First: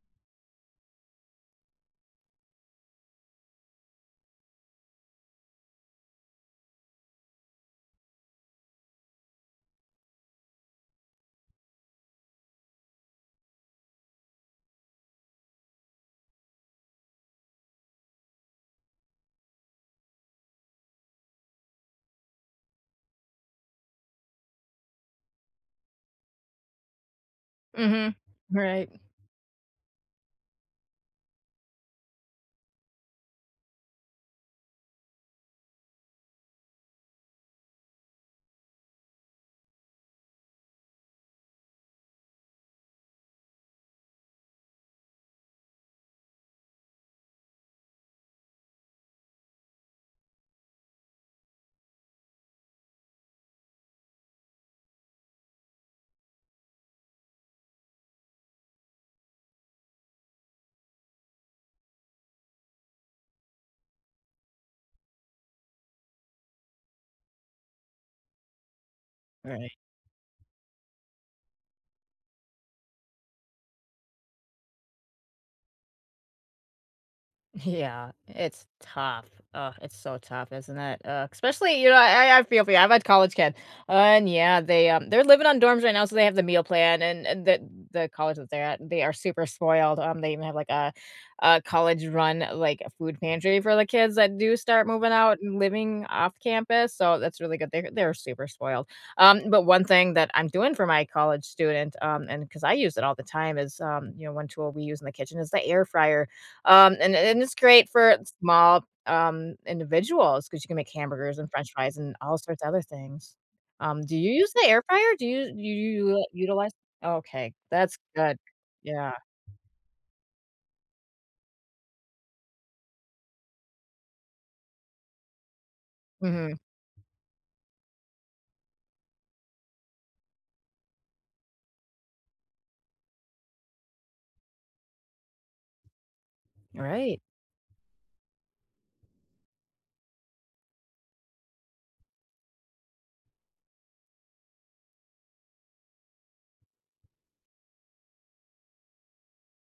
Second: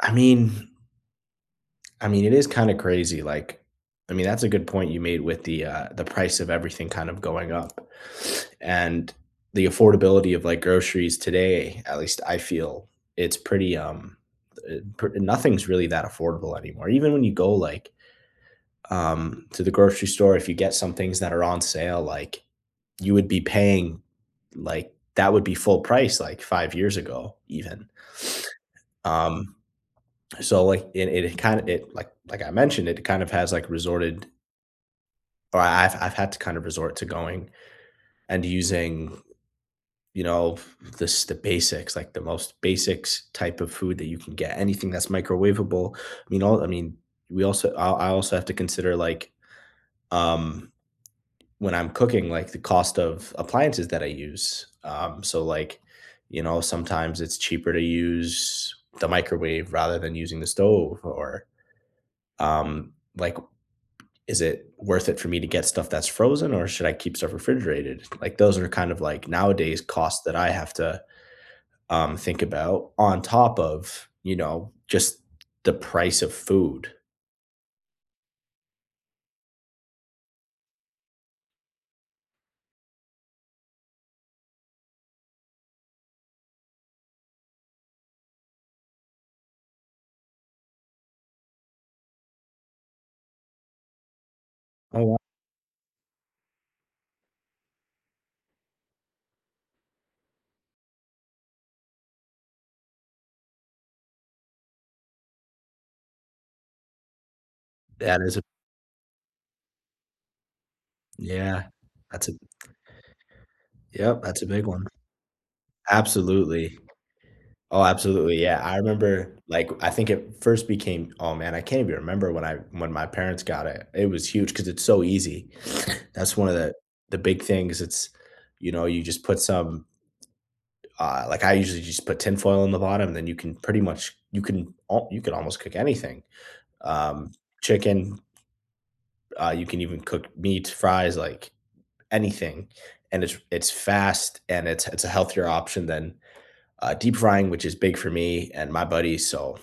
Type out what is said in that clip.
I mean I mean, it is kinda crazy, like, I mean, that's a good point you made with the, uh, the price of everything kind of going up and the affordability of, like, groceries today, at least I feel it's pretty, um, eh, pr nothing is really that affordable anymore. Even when you go, like, um, to the grocery store, if you get some things that are on sale, like, you would be paying, like, that would be full price, like, 5 years ago even. Mhm, right. Um, so, like, it it kind it, like like, I mentioned, it kind of has, like, resorted or I've I've had to kind of resort to going, and using, you know, the s the basics, like, the most basics type of food that you can get. Anything that's microwavable, you know, I mean, we also, I I also have to consider, like, um, when I'm cooking, like, the cost of appliances that I use, um, so, like, you know, sometimes it's cheaper to use the microwave rather than using the stove or, um, like, is it worth it for me to get stuff that's frozen, or should I keep stuff refrigerated? Like, those are kind of, like, Right. nowadays costs that I have to, um, think about on top of, you know, just the price of food. Yeah, it's tough. Ugh, it's so tough, isn't it? Ugh, especially, you know, I I feel for you, I've had college kids, and yeah, they, um, they're living on dorms right now, so they have the meal plan, and and the the college that they're at they are super spoiled, um, they even have, like, a, uh, college run, like, a food pantry for the kids that do start Oh, moving yeah. out and living off campus, so that's really good. They're they're super spoiled. Um, but, one thing that I'm doing for my college students, um, and 'cause I use it all the time is, um, you know, one tool we use in the kitchen is the air fryer. Um, and and it's great for That is a small, um, individuals, 'cause you can make hamburgers and Yeah, french fries and that's a all sorts of other things. Um, do Yep, you that's a use big the air one. fryer? Do you do you utilize? Absolutely. Oh, okay Oh, that's good, absolutely, yeah, I yeah. remember, like, I think it first became oh, man, I can't even remember when I, when my parents got it, it was huge 'cause it's so easy. That's one of Mhm. the, the big things it's, you know, you just put some Uh, like, I usually just put tin foil on the bottom, and then you can pretty much, you can you can al almost cook anything, Right. um, chicken uh, you can even cook meat, fries, like anything, and it's it's fast, and it's it's a healthier option than, uh, deep frying, which is big for me and my buddies, so